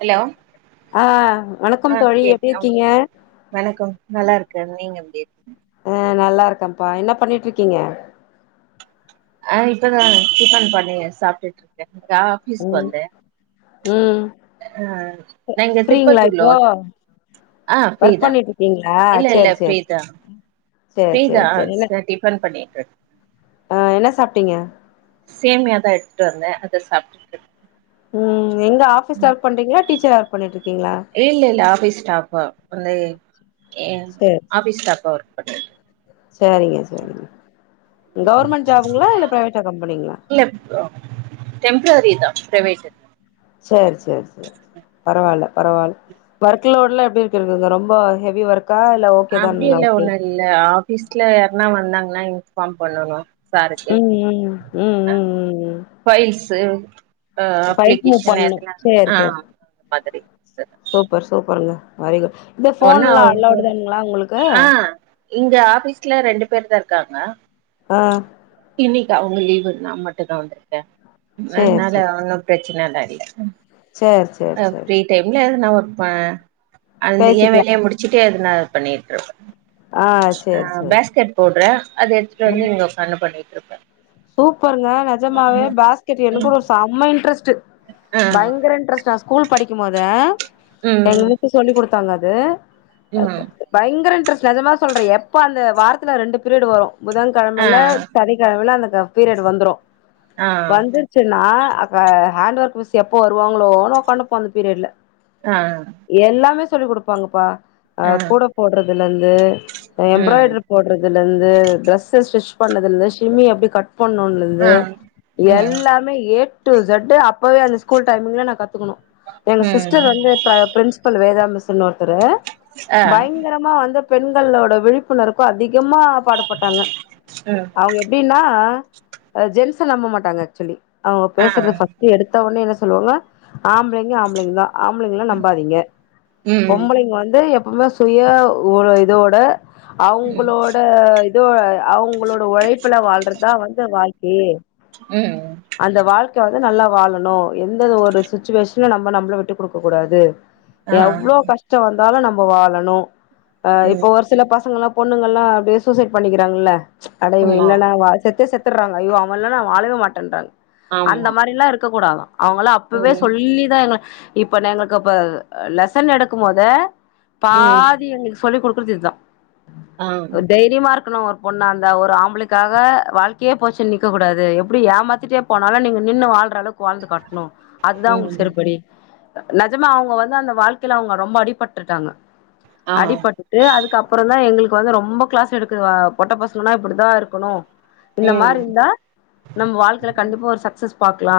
hello ஆ ஆ வணக்கம் தோழி கேக் ஆமா எப்டிருக்கீங்க வணக்கம் நல்லாருக்க நீங்க எப்டி அ நல்லா இருக்கேன்பா என்ன பண்ணீட்ருக்கீங்க அ இப்பந்தா டிஃபன் பண்ணி சாப்டுட்டுட்ருக்கேன்க்கா பிஸ் ம் வந்தே ம் ஆ நா இங்க ஃப்ரீங்களா திருப்பத்தூர்ல இப்போ ஒர் ஆ ஒர்க் ஃப்ரீதா பண்ணிட்டு இருக்கீங்களா இல்ல இல்ல சேரி சேரி ஃப்ரீதா சேரி ஃப்ரீதா சேரி ச டிஃபன் பண்ணீட்ருக் அ என்ன சாப்ட்டீங்க சேமியாதா எடுத்துட்டு வந்த அத சாப்டுட்டுட்ருக் ம் எங்க ஆஃபீஸ்ல ஒர்க் பண்றீங்ளா டீச்சரா ஒர்க் பண்ணீட்ருக்கீங்களா இல்ல இல்ல ஆஃபீஸ் ஸ்டாஃபா வந்து ய ஆஃபீஸ் ஸ்டாபா ஒர்க் பண்ற சரிங்க சரிங்க கவர்மெண்ட் ஜாபுங்களா இல்ல பிரைவேட்டா கம்பெனிங்களா இல்ல டெம்ரரிதா பிரைவேட்டு சேர் சேர் சேர் பரவால்ல பரவால்ல ஒர்க்லோட்ல எப்டி இருக்கு ரொம்ப ஹெவி ஒர் க்கா இல்ல ஓகே அப்டி தான்ங்ளா இல்ல எப்டி ஒண்ணு இல்ல ஆஃபிஸ்ல யார்னா வந்தாங்கன்னா இன்பாஃம் பண்ணணு சாருக்கு உம் உம் ம் ஆ ம் ம் ம் ஃபைல்ஸு அ ஃபைல்ஸ் மூவ் அப்ளிகேஷன் பண்ணு எதனா சேரி ஆ சேரி அந்த மாதிரி சூப்பர் சூப்பருங்க வெரி குட் இந்த ஒன்னு போன்லா அலோடு அவங்களோட தானுங்களா உங்களுக்கு ஆ இங்க ஆபீஃஸ்ல ரெண்டு பேர்தா இருக்காங்க ஆ இன்னைக்கு அவங்க லீவு நா மட்டுதா வந்துருக்க சேரி நந்னால ஒன்னு பிரச்சனலா இல்ல சேர் சேர் சேர் சே டெம்ல எனா ஒர்க் ப அந்த ய பேசிக்கலா வேலய முடிச்சுட்டு எதுனா பண்ணீட்ருப்ப ஆ சேரி அ சேரி பேஸ்கெட் போடுறே அத எடுத்துட்டு வந்து ம் இங்க உக்காந்து பண்ணீட்ருப்ப சூப்பருங்க நெஜமாவே பாஸ்கெட் ம் எனக்கூம் செம்ம இன்ட்ரெஸ்ட்டு ஆ பயங்கர இன்ட்ரெஸ்ட் நா ஸ்கூல் படிக்கும் போத எங்க ம் வீட்ல சொல்லி் குடுத்தாங்க அது ம் பயங்கர இன்ட்ரெஸ்ட் நெஜமா சொல்றே எப்ப அந்த வாரத்துல ரெண்டு பீரியட் வரும் ஆ புதன்கெழமல்ல சனி நா வேண்ணா அந்த பீரியட் வந்துரும் ஆ வந்து ஜ நா அ ஹேண்ட் ஒர்க் மிஸ்சு எப்போ வருவாங்களோ உக்காட்டுப்போ அந்த பீரியட்ல அ எல்லாமே சொல்லி குடுப்பாங்கப்பா அ ஆ ஆ கூட போட்றதுல அ ம் எம்ராய்ட்ரு போடுறதுல்ல இருந்து டிரெஸ் ஸ்டிச் பண்ணதுல இருந்து ஷிம்மி எப்டி கட் பண்ணும்னுலந் ஆ து ம் எல்லாமே ஏ டு செட்டு அப்பவே அந்த ஸ்கூல் டைமிங்ல நான் கத்துக்கணும் எங்க ம் சிஸ்டர் வந்து ப பிரின்சபல் வேதாம் மிஸ்சுன்னு ஒருத்தரு ஆ பயிங் கரம்மா வந்து பெண்களோட விழிப்புணர்க்கும் அதிகமா பாடு பட்டாங்க ம் அவ்ங்க எப்டின்னா அ ஜென்ச நம்ம மாட்டாங்க ஆக்சுவலி அவ்ங்க ஆ பேசற்த ஃபர்ஸ்ட் எடுத்தவுனே என்ன சொல்லுவாங்க ஆம்ப்ளைங்க ஆம்ப்ளைங்தா ஆம்ப்ளைங்ள நம்பாதீங்க ம் பொம்பளைங் வந்து எப்பமே சுய ஒரு இதோட ம் அவ்ங்குளோட இதோ அவ்ங்களோட ஒழைப்புல வாழ்றதா வந்து வாழ்க்கே ம் அந்த வாழ்க்க வந்து நல்லா வாழணு எந்தது ஒரு சுச்சுவேஷன்லு நம்ம நம்ப்ள விட்டு குடுக்க கூடாது ஆ எவ்ளோ கஷ்ட்ட வந்தாலு நம்ப வாழணு அ ம் இப்ப ஒரு சில பசங்களல்லா பொண்ணுங்கல்லா அப்டே சூசைட் பண்ணிக்கிறாங்ல்ல அட ஆமா இல்லனா வாழ் செத்தே செத் துற்ங்க ஐயோ அவ இல்லனா வாழவே மாட்டன்றாங்க அந்த ஆமா மாரிலா இருக்க கூடாதா அவ்ங்கள்லா அப்பவே ம் சொல்லிதா எங்ள இப்பா நே எங்ளுக்கு அப்ப லெசன் எடுக்குமொத ம் பாதி எங்ளுக் சொல்லி குடுக்குற்த் இத்தா ஆ தெய்ரியமா இருக்குணு ஒர்க் ஒன்ன அந்த ஒரு ஆம்ப்ளுக்காக வாழ் கே போச்சுன் நிக்க கூடது எப்புடி ஏமாத்திட்டே போனாலு நீங்க நின்னு வாழ்ட்றலவுக் குவாழ்ந்து காட்ணு அதுதா உங்ளுக் ம் செருப்படி நெஜமா அவுங்க வந்து அந்த வாழ்க்கைல அவ்ங்க ரொம்ப அடிப்பட்டுட்டாங்க ஆ அடிபட்டு டு அதுக் அப்புறந்தா எங்குளுக் வந்து ரொம்ப க்ளாஸ் எடுக்குதுவ பொட்ட பசங்கனா இப்புடிதா இருக்குனு இந்த மாரி ம் இர்ந்தா நம்ம வாழ்க்கைல கண்டிப்பா ஒரு சக்சஸ் பாக்லா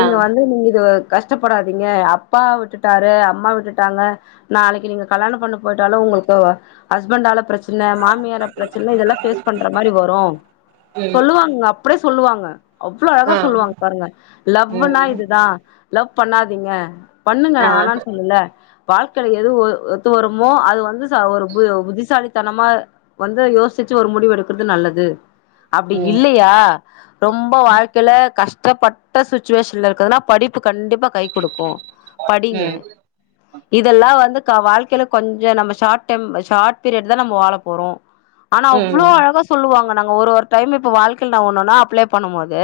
ஆ வந்து நீங்க இதுவு கஷ்ட்டப்படாதீங்க அப்பா விட்டுட்டாரு அம்மா விட்டுட்டாங்க நாளைக்கி நீங்க கல்யாண பண்ணி பொய்ட்டாலு உங்குளுக்கு வ ஹஸ்பண்ட்டால பிரச்சன மாம் மியார பிரச்சன இதல்லா ஃபேஸ் பண்ற மாரி வரு ம் சொல்லுவாங்குங்க அப்புடே சொல்லுவாங்க அவ்ளோ அழகா ஆ சொல்லுவாங் பாருங்க லவ்வுனா ம் இதுதா லவ் பண்ணாதீங்க பண்ணுங்க ஆ நா வேண்ன் சொல்லுல வாழ்க்கைல எது ஒ ஒத்து வருமோ அது வந்து ச ஒரு புய புத்திசாலி தனமா வந்து யோசிச்சு ஒரு முடிவு எடுக்குற்து நல்லது அப்டி ம் இல்லையா ரொம்ப வாழ்க்கைல கஷ்ட்டப்பட்ட சுச்சுவேஷன்ல இருக்கதுனா படிப்பு கண்டிப்பா கை குடுக்கு படிங்க ம் இதல்லா வந்து க வாழ்க்கைல கொஞ்ச நம்ம ஷாட் டெம் ஷார்ட் பீரியட்தா நம்ம வாழ போறோ ஆனா அவ்ளோ ம் அழகா சொல்லுவாங்க நாங்க ஒரு ஒரு டைம் இப்போ வாழ்க்கைல நா ஒன்னுன்னா அப்ளே பண்ணும்மோது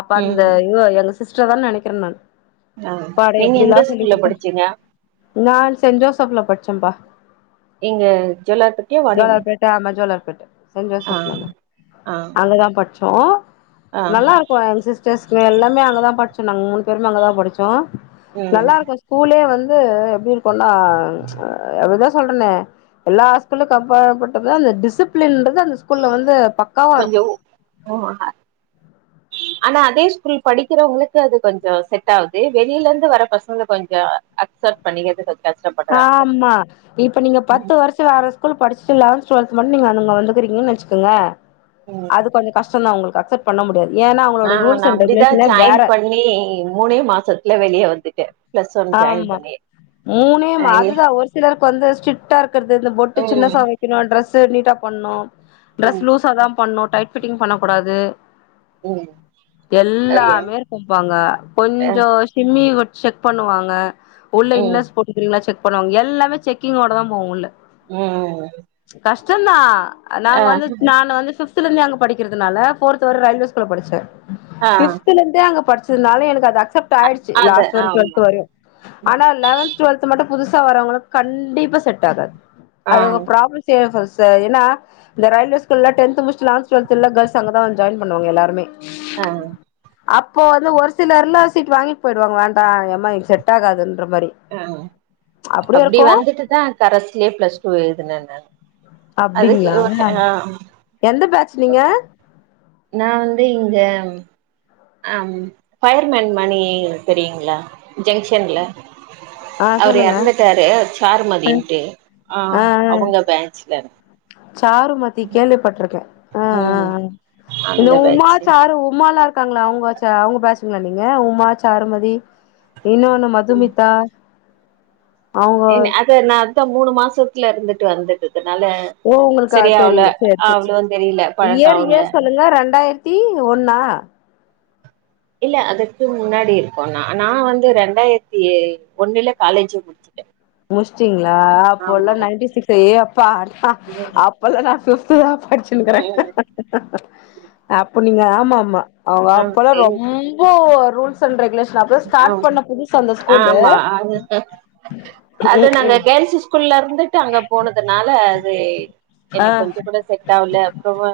அப்ப அந்த ம் இவோ எங்க சிஸ்டர் தான் நெனக்கிற நான் ஆ பாட நீங்க எந்த எப்புடிலா சொல்லி ஸ்கூல்ல குடுத்த படிச்சீங்க நா சென்ட் ஜோசப்ல படிச்சேம்ப்பா இங்க ஜுவல்லார்பட்டியா வாணியம்மு டாம ஜோலார்பேட்ட அ அ ங்கதா பட்ச்சோ நல்லாருக் கோ எங் சிஸ்டர்ஸ்கு எல்லாமே அங்கதா பட்ச்சோ நாங் மூணு பேருமே அங்கதா படிச்சோ ம் நல்லாருக்கு கூலே வந்து எப்டி இருக்குன்னா அப்டிதா சொல்றனே எல்லா ஸ்கூலுக் அப்பாபட்டது அந்த டிசிப்லின்ற்து அந்த ஸ்கூல்ல வந்து ப கொஞ்ச உ [unintelligible] அனா அதே ஸ்கூல் படிகிறவ்ங்ளுக்கு அது கொஞ்சோ செட் ஆவுது வெளிலர்ந்து வர பசங்க கொஞ்ச அக்சப்ட் பண்ணிக்கற்து கஸ் ஆம்மா இப்ப நீங்க பத்து வர்ஸ் ட்டு வேற ஸ்கூல் படிச்டு லவன்த் டுவெ்த் மட்டும் நீங்க வந்துறிக்க வச்சுகுங்க ம் அது கொஞ்ச கஷ்டந்தா உங்களுக்கு அக்சப்ட் பண்ண முடியாது ஏனா அவங்ளோட ரூல்ஸ் அண் ரெகுலேஷனே வேற நீ மூனே மாசத்துல வெளிய வந்துடே ஆமா மூனே மா ஐய அதுதா ஒரு சிலருக்கு வந்து ஸ்ட்ரிக்டா இருக்கிறது இந்த பொட்டு சின்ன ம் சா இன்னோன்னு டிரெஸ் நீட்டா போட்ணு டிரெஸ் ம் லூஸா தா பண்ணும் டைட் பிட்டிங் பண்ணக்கூடாது ம் ஐய எல்லாமே இருக்கும்ப்பா அங்க அ கொஞ்ச சிம்மி வச்சத் பண்ணுவாங்க உள்ள ம் இன்னர்ஸ் போட்ருக்கீங்களா செக் பண்ணுவாங்க எல்லாமே செக்கிங் ஓடதா போவும் உள்ள ம் கஷ்டந்தா ஆ நாங்க வந்து நானு வந்து ஃபிப்த் ல இருந்து அங்க படிக்கிறதுனால ஃபோர்த் வர ரயில்வேஸ் ஸ்கூல்ல படிச்சே ஆ ஃபிப்த்ல இருந்தே அங்க படிச்சதுனால எனக்கு அது அக்செப்ட் ஆயிடுச்சு அது லாஸ்ட் ஆமா வரைக்கும் ஆனா லெவன்த் டுவெல்த் மட்டு புதுசா வரவங்களுக்கு கண்டிப்பா செட் ஆகாது ஆ அது அவங்க ப்ராப்ளம் செய்யும் ஃபஸ்டு ஏன்னா இந்த ரயில்வே ஸ்கூல்ல டென்த் முடிச்சிட்டு லவன்த் டுவல்த் எல்லா கேள்ஸ்சு அங்கதா வந்து ஜாய்ன் பண்ணுவாங்க எல்லாருமே ஆ அப்போ வந்து ஒரு சிலர்லா சீட் வாங்கிட்டு போயிடுவாங்க வேண்டா ஏம்மா இது செட் ஆகாதுன்ற மாரி ஆ அப்டியு அப்டி இருக்கு வந்துட்டுதா கரஸ்லயே பிளஸ் டூ எழுதுன நானு அதுக் அப்டிங்களா ஒருடைம் ஆ ஆம் எந்த பாச் நீங்க நா வந்து இங்க அ பயர்மேன் மணி தெரியுங்களா ஜங்ஷன்ல ஆ அவர் சொல்லுங்க எறந்துட்டாரு ஆ சாருமதின்ட்டு ஆ அவங்க பேச்லர் சாருமதி கேள்விப்பட்டுருக்கே அ அ ம் ஆ இந்த அந்த உமா பேட்ச்சு சாறு உமாலா இருக்காங்களா அவங்க அவங்க பேச்சிங்களா நீங்க உமா சாருமதி இன்னோன்னு மதுமிதா அவங்க அத அதா மூனு மாசத்ல இருந்துட்டு வந்துடு ஓ உங்களுக்கா தெரியல சரி சரி அவ்ளோவா தெரியல பழக்க இயர் ஆவல இயர் சொல்லுங்க ரண்டாயிரத்தி ஒன்னா இல்ல அதுக்கு முன்னாடி இருக்கும் நா நா வந்து ரெண்டாயிரத்தி ஒன்னுல காலேஜே முடிச்சிட்டே முடிச்சிட்டிங்களா அப்போல்லா நைன்டி சிக்ஸ் ஏ அப்பா அடுத்த ம் அப் பல்லா நா பிஃப்த்துதா படிச்சே அப்ப நீங்க ஆமா ஆமா அவங்க அப்பல்லா ம் ரொம் போ ரூல்ஸ் அண்ட் ரெகுலேஷன் அப்பதா ஸ்டார்ட் பண்ண புதுசு அந்த ஸ்கூல்லு அதுதா அது நாங்க கேர்ள்ஸஸ் ஸ்கூல்ல இருந்துட்டு அங்க போனதுனால அது ஆ எனக்கு கொஞ்ச கூட செட் ஆகல அப்புற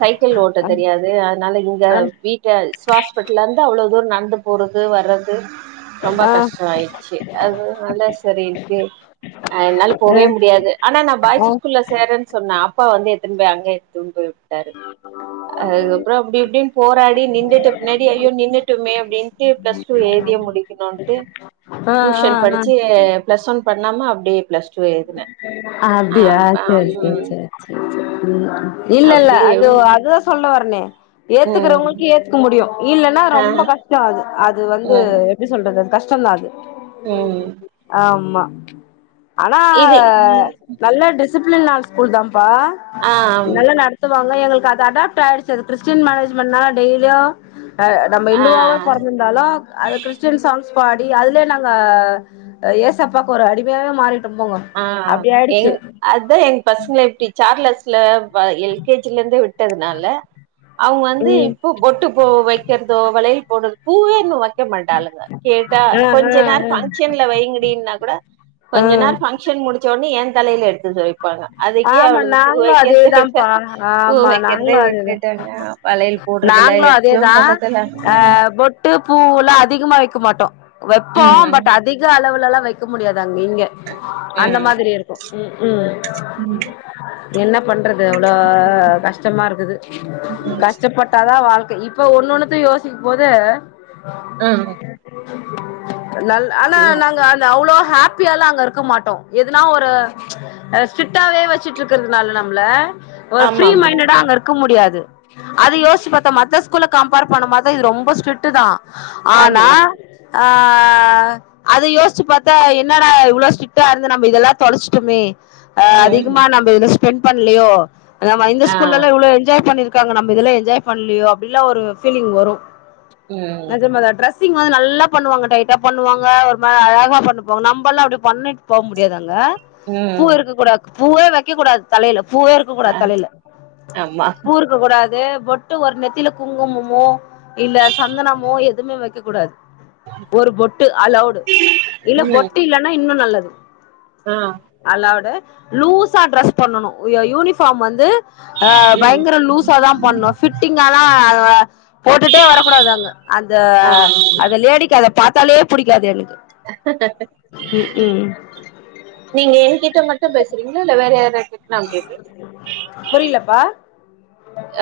சைக்கிள் ஓட்ட ஆ தெரியாது அதுனால இங்க ஆ வீட்ல ஹாஸ்பிட்டல இருந்து அவ்வளோ தூர நந்து போறது வர்றது ரொம்ப ஆ ஆ கஷ்டொ ஆயிடுச்சு அதுனால செரின்ட்டு என்னால போவே முடியாது ஆனா நான் ஆ பாய்ஸஸ் ஸ்கூல்ல சேறேன்னு சொன்னே அப்பா வந்து எத்துன்னு போய் அங்க எத்துன்னு போய் வுட்டாரு அதுக்கப்புற அப்டி இப்டின் போராடி நின்னுட்ட பின்னாடி ஐயோ நின்னுட்டோமே அப்டின் பிளஸ் டூ எழுதியே முடிக்கணுன்டு ஆ டியூசன் ஆ படிச்சு பிளஸ் ஒன் பண்ணாம அப்டியே ப்ளஸ் அப்டியா சேரி சேரி ம், சேரி சேரி சேரி இல்ல இல்ல அப்படியே அது அது சொல்ல வரனே ம், ஏத்துக்கறவங்களுக்கு ஏத்துக்க முடியும் இல்லன்னா ஆ, ரொம்ப கஷ்டோ அது அது அது வந்து ம், எப்டி சொல்றது கஷ்டந்தா அது ம் ஆமா ஆனா இது டிசிப்ளின்னான ஸ்கூல் தான்ப்பா ஆம், நல்லா நட த்து வாங்க எங்களுக்கு அது அடாப்ட் ஆயிடுச்சு அது கிறிஸ்டியன் மேரேஜ் பண்ணா டெய்லியும் ஆ நம்ம ஆ, இந்துவாவே பொறந்திருந்தாலும் அது கிறிஸ்டன் சாங்ஸ் பாடி அதுலயே நாங்க ஏசப்பாக்கு ஒரு அடிமையாவே மாறிட்டோ போங்க ஆ அப்டி எங் ஆயிடுச்சு அதுதா எங்க பசங்க இப்டி சார்லஸ்ல ப எல் கே ஜி ல இருந்தே விட்டதுனால அவங்க வந்து ம் இப்போ பொட்டு பூ வைக்கிறதோ வளையல் போடுறது பூவே இன்னு வெ க்க மாட்டாளுங்க கேட்டா ஆ ஆ கொஞ்ச நேரம் ஆ பங்க்ஷன்ல வைங்கடின்னா கூட ஆ கொஞ்ச நேர பங்க்ஷன் முடிச்ச ஒன்னே ஏ தலையில எடுத்து வந்து வ ப்பாங்க அதுக்கே ஆமா அவளுங்க பூ நாங்களு வைக்கிறத விட அதேதான்ப்பா பூ ஆமா வைக்கிறதே நாங்களு அதேதா விட்டுட்டாங்க வலையல் போடுறதுல்ல நாங்களு எத்தும் பண்றதுல ட்டு பூவெல்லா அதிகமா வைக்க மாட்டோ வைப்போ ம் பட் அதிக அளவுலல்லா வைக்க முடியாது அங்க இங்க அந்த மாதிரி இருக்கும் ம்ம் ம் என்ன பண்றது எ்வளவு கஷ்டமா இருக்குது கஷ்டப்பட்டு ட்டா தா வாழ்க்க இப்ப ஒன்னொண்ணுத்த யோசிக்கும் போது ஆ அ நல் ஆனா ம் நாங்க அவ்ளோ ஹேப்பியால அங்க இருக்க மாட்டோ எதுனா ஒரு ஸ்ட்ரீட்டாவே வச்சுட்டு இருக்கிறதுனால நம்மள ஒரு ஃபிரீ ஆமாமா மைண்டடா அங்க இரு க்க முடியாது அத யோசிச்சு பாத்தா மத்த ஸ்கூல கம்பேர் பண்ணம் போது இது ரொம்ப ஸ்ரிக்ட் தா ஆனா ஆமா ஆ அத யோசிச்சு பாத்தா என்னடா இவ்ளோ ஸ்ட்ரிக்ட்டா இருந்து நம்ம இதெல்லா தொலச்சுட்டமே ஆ அதிகமா ம் நம்ம இத ஸ்பெண்ட் பண்லையோ நம்ம இந்த ஆ ஸ்கூல்லல்லா இவ்ளோ என்ஜாய் பண்ணிரு இருக்காங்க நம்ம இதுல என்ஜாய் பண்ணலோ அப்டில்லா ஒரு பீலிங் வரும் ம் நெஜமாதா டிரஸ்ட் ஸிங் வந்து நல்லா பண்ணுவாங்க டைட்டா பண்ணுவாங்க ஒரு அழகா பண்ணுவாங்க நம்மல்லா அப்படி பண்ணிட்டு போக முடியாது அங்க பூ ம் இருக்க கூடாது பூவே வைக்கக் கூடாது தலையில பூவே இருக்கு க்க ஆ கூடாது தலையில ஆமா பூ இருக்க கூடாது பொட்டு ஒரு நெத்தில குங்குமமோ இல்ல சந்தனமோ எதுவுமே வைக்க கூடாது ஒரு பொட்டு அலவுடு இல்ல ம் பொட்டு இல்லைன்னா இன்னும் நல்லது ஆ அல்லோட லூஸா ட்ரெஸ் பண்ணணும் யூனிபார்ம் வந்து ஆ ம் பயங்கர லூஸா தா பண்ணும் ஃபிட்டிங்கால்லா போட்டுட்டே வரக்கூடாது அங்க அந்த ஆ அந்த லேடிக்கு அத பாத்தாலே புடிக்காது எனக்கு ம் ம் நீங்க என்கிட்ட மட்டும் பேசுறீங்களா இல்ல வேற யாரு கிட்டன்னா பேசு புரியலப்பா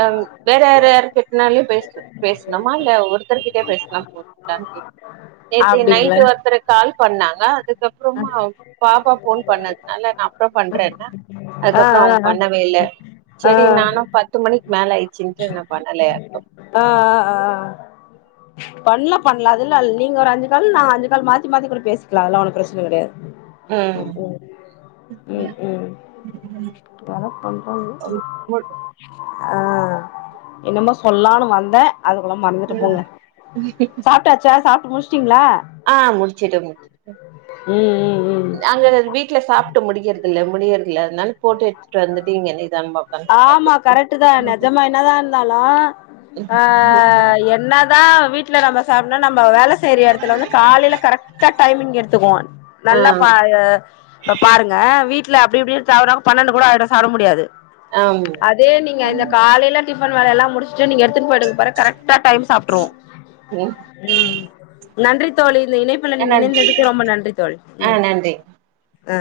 ஆ வேற யார் யார்க்கிட்டனாலயும் பேச பேசணுமா இல்ல ஒருத்தருர்கிட்டயே பேசலா போது [unintelligible] நேத்து நைட்டு அப்டிங்களா ஒருத்தருக் கால்ப் பண்ணாங்க அதுக் கப்றமா பாப்பா ஃபோன் பண்ணதுனால நா அப்றம் பண்றன்ன ஆ ஆ அதுக்கப்றோ அவுங் ஆ பண்ணவே இல்ல ஆ செரி நானும் பத் து மணிக் மேல ஆயிட்ச்சின்ட்டு நாப் பண்ணல யார்க்கு ஆ ஆ ஆ ஆ பண்லா பண்லா அதுலால் நீங்க ஒரு அஞ்சு கால் நா அஞ்சு கால் மாத்தி மாத்தி கூட பேசிக்லா அதலா ஒன்னு பிரச் சன கெடயா ம் ம் ம் வேலப் பண்றாங்க மு ஆ என்னமோ சொல்லானு வந்தே அதுக்குள்ள மறந்துட்டு ம் போங்க சாப்ட்டாச்சா சாப்ட்டு முடிச்ட்டீங்ளா ஆ முடிச்சிட்ட மு ம் ம் ம் அங்கரது வீட்ல சாப்ட்டு முடிகிறதில்ல முடியறதில்ல அத்னால போட்டு எட்த்துட்டு வந்துட்டு இங்க நிதான்மா ஒக்கான் ஆமா சாப்புட்டு கரெக்ட் தா நெஜமா என்னதா இருந்தாலு ஆ என்னதா வீட்ல நம்ம சாப்னால் நம்ம வேலச் சேரி எடத்துல வந்து காலைல கரெக்டா டைமிங் எடுத்துகுவோ நல்லாப் ஆ பா எ இப்ப பாருங்க வீட்ல அப்டி இப்டி தவறாம பன்னெண்டு கூட ஆய்டு சாப்ட முடியாது ஆம் அதே நீங்க இந்தக் காலைல டிஃபன் வேலையெல்லா முடிச் ச்டு நீங்க எடுத்துன் போய்டுங் பார கரெக்டா டைம் சாப்ட்ருவோ ம் ம் நன்றித் தோழி இந்த இணைப்புல அ நீங்க நன் இணைந்ததுக்கு ரொம்ப நன்றித் தோழி ஆ ம் நன்றி அ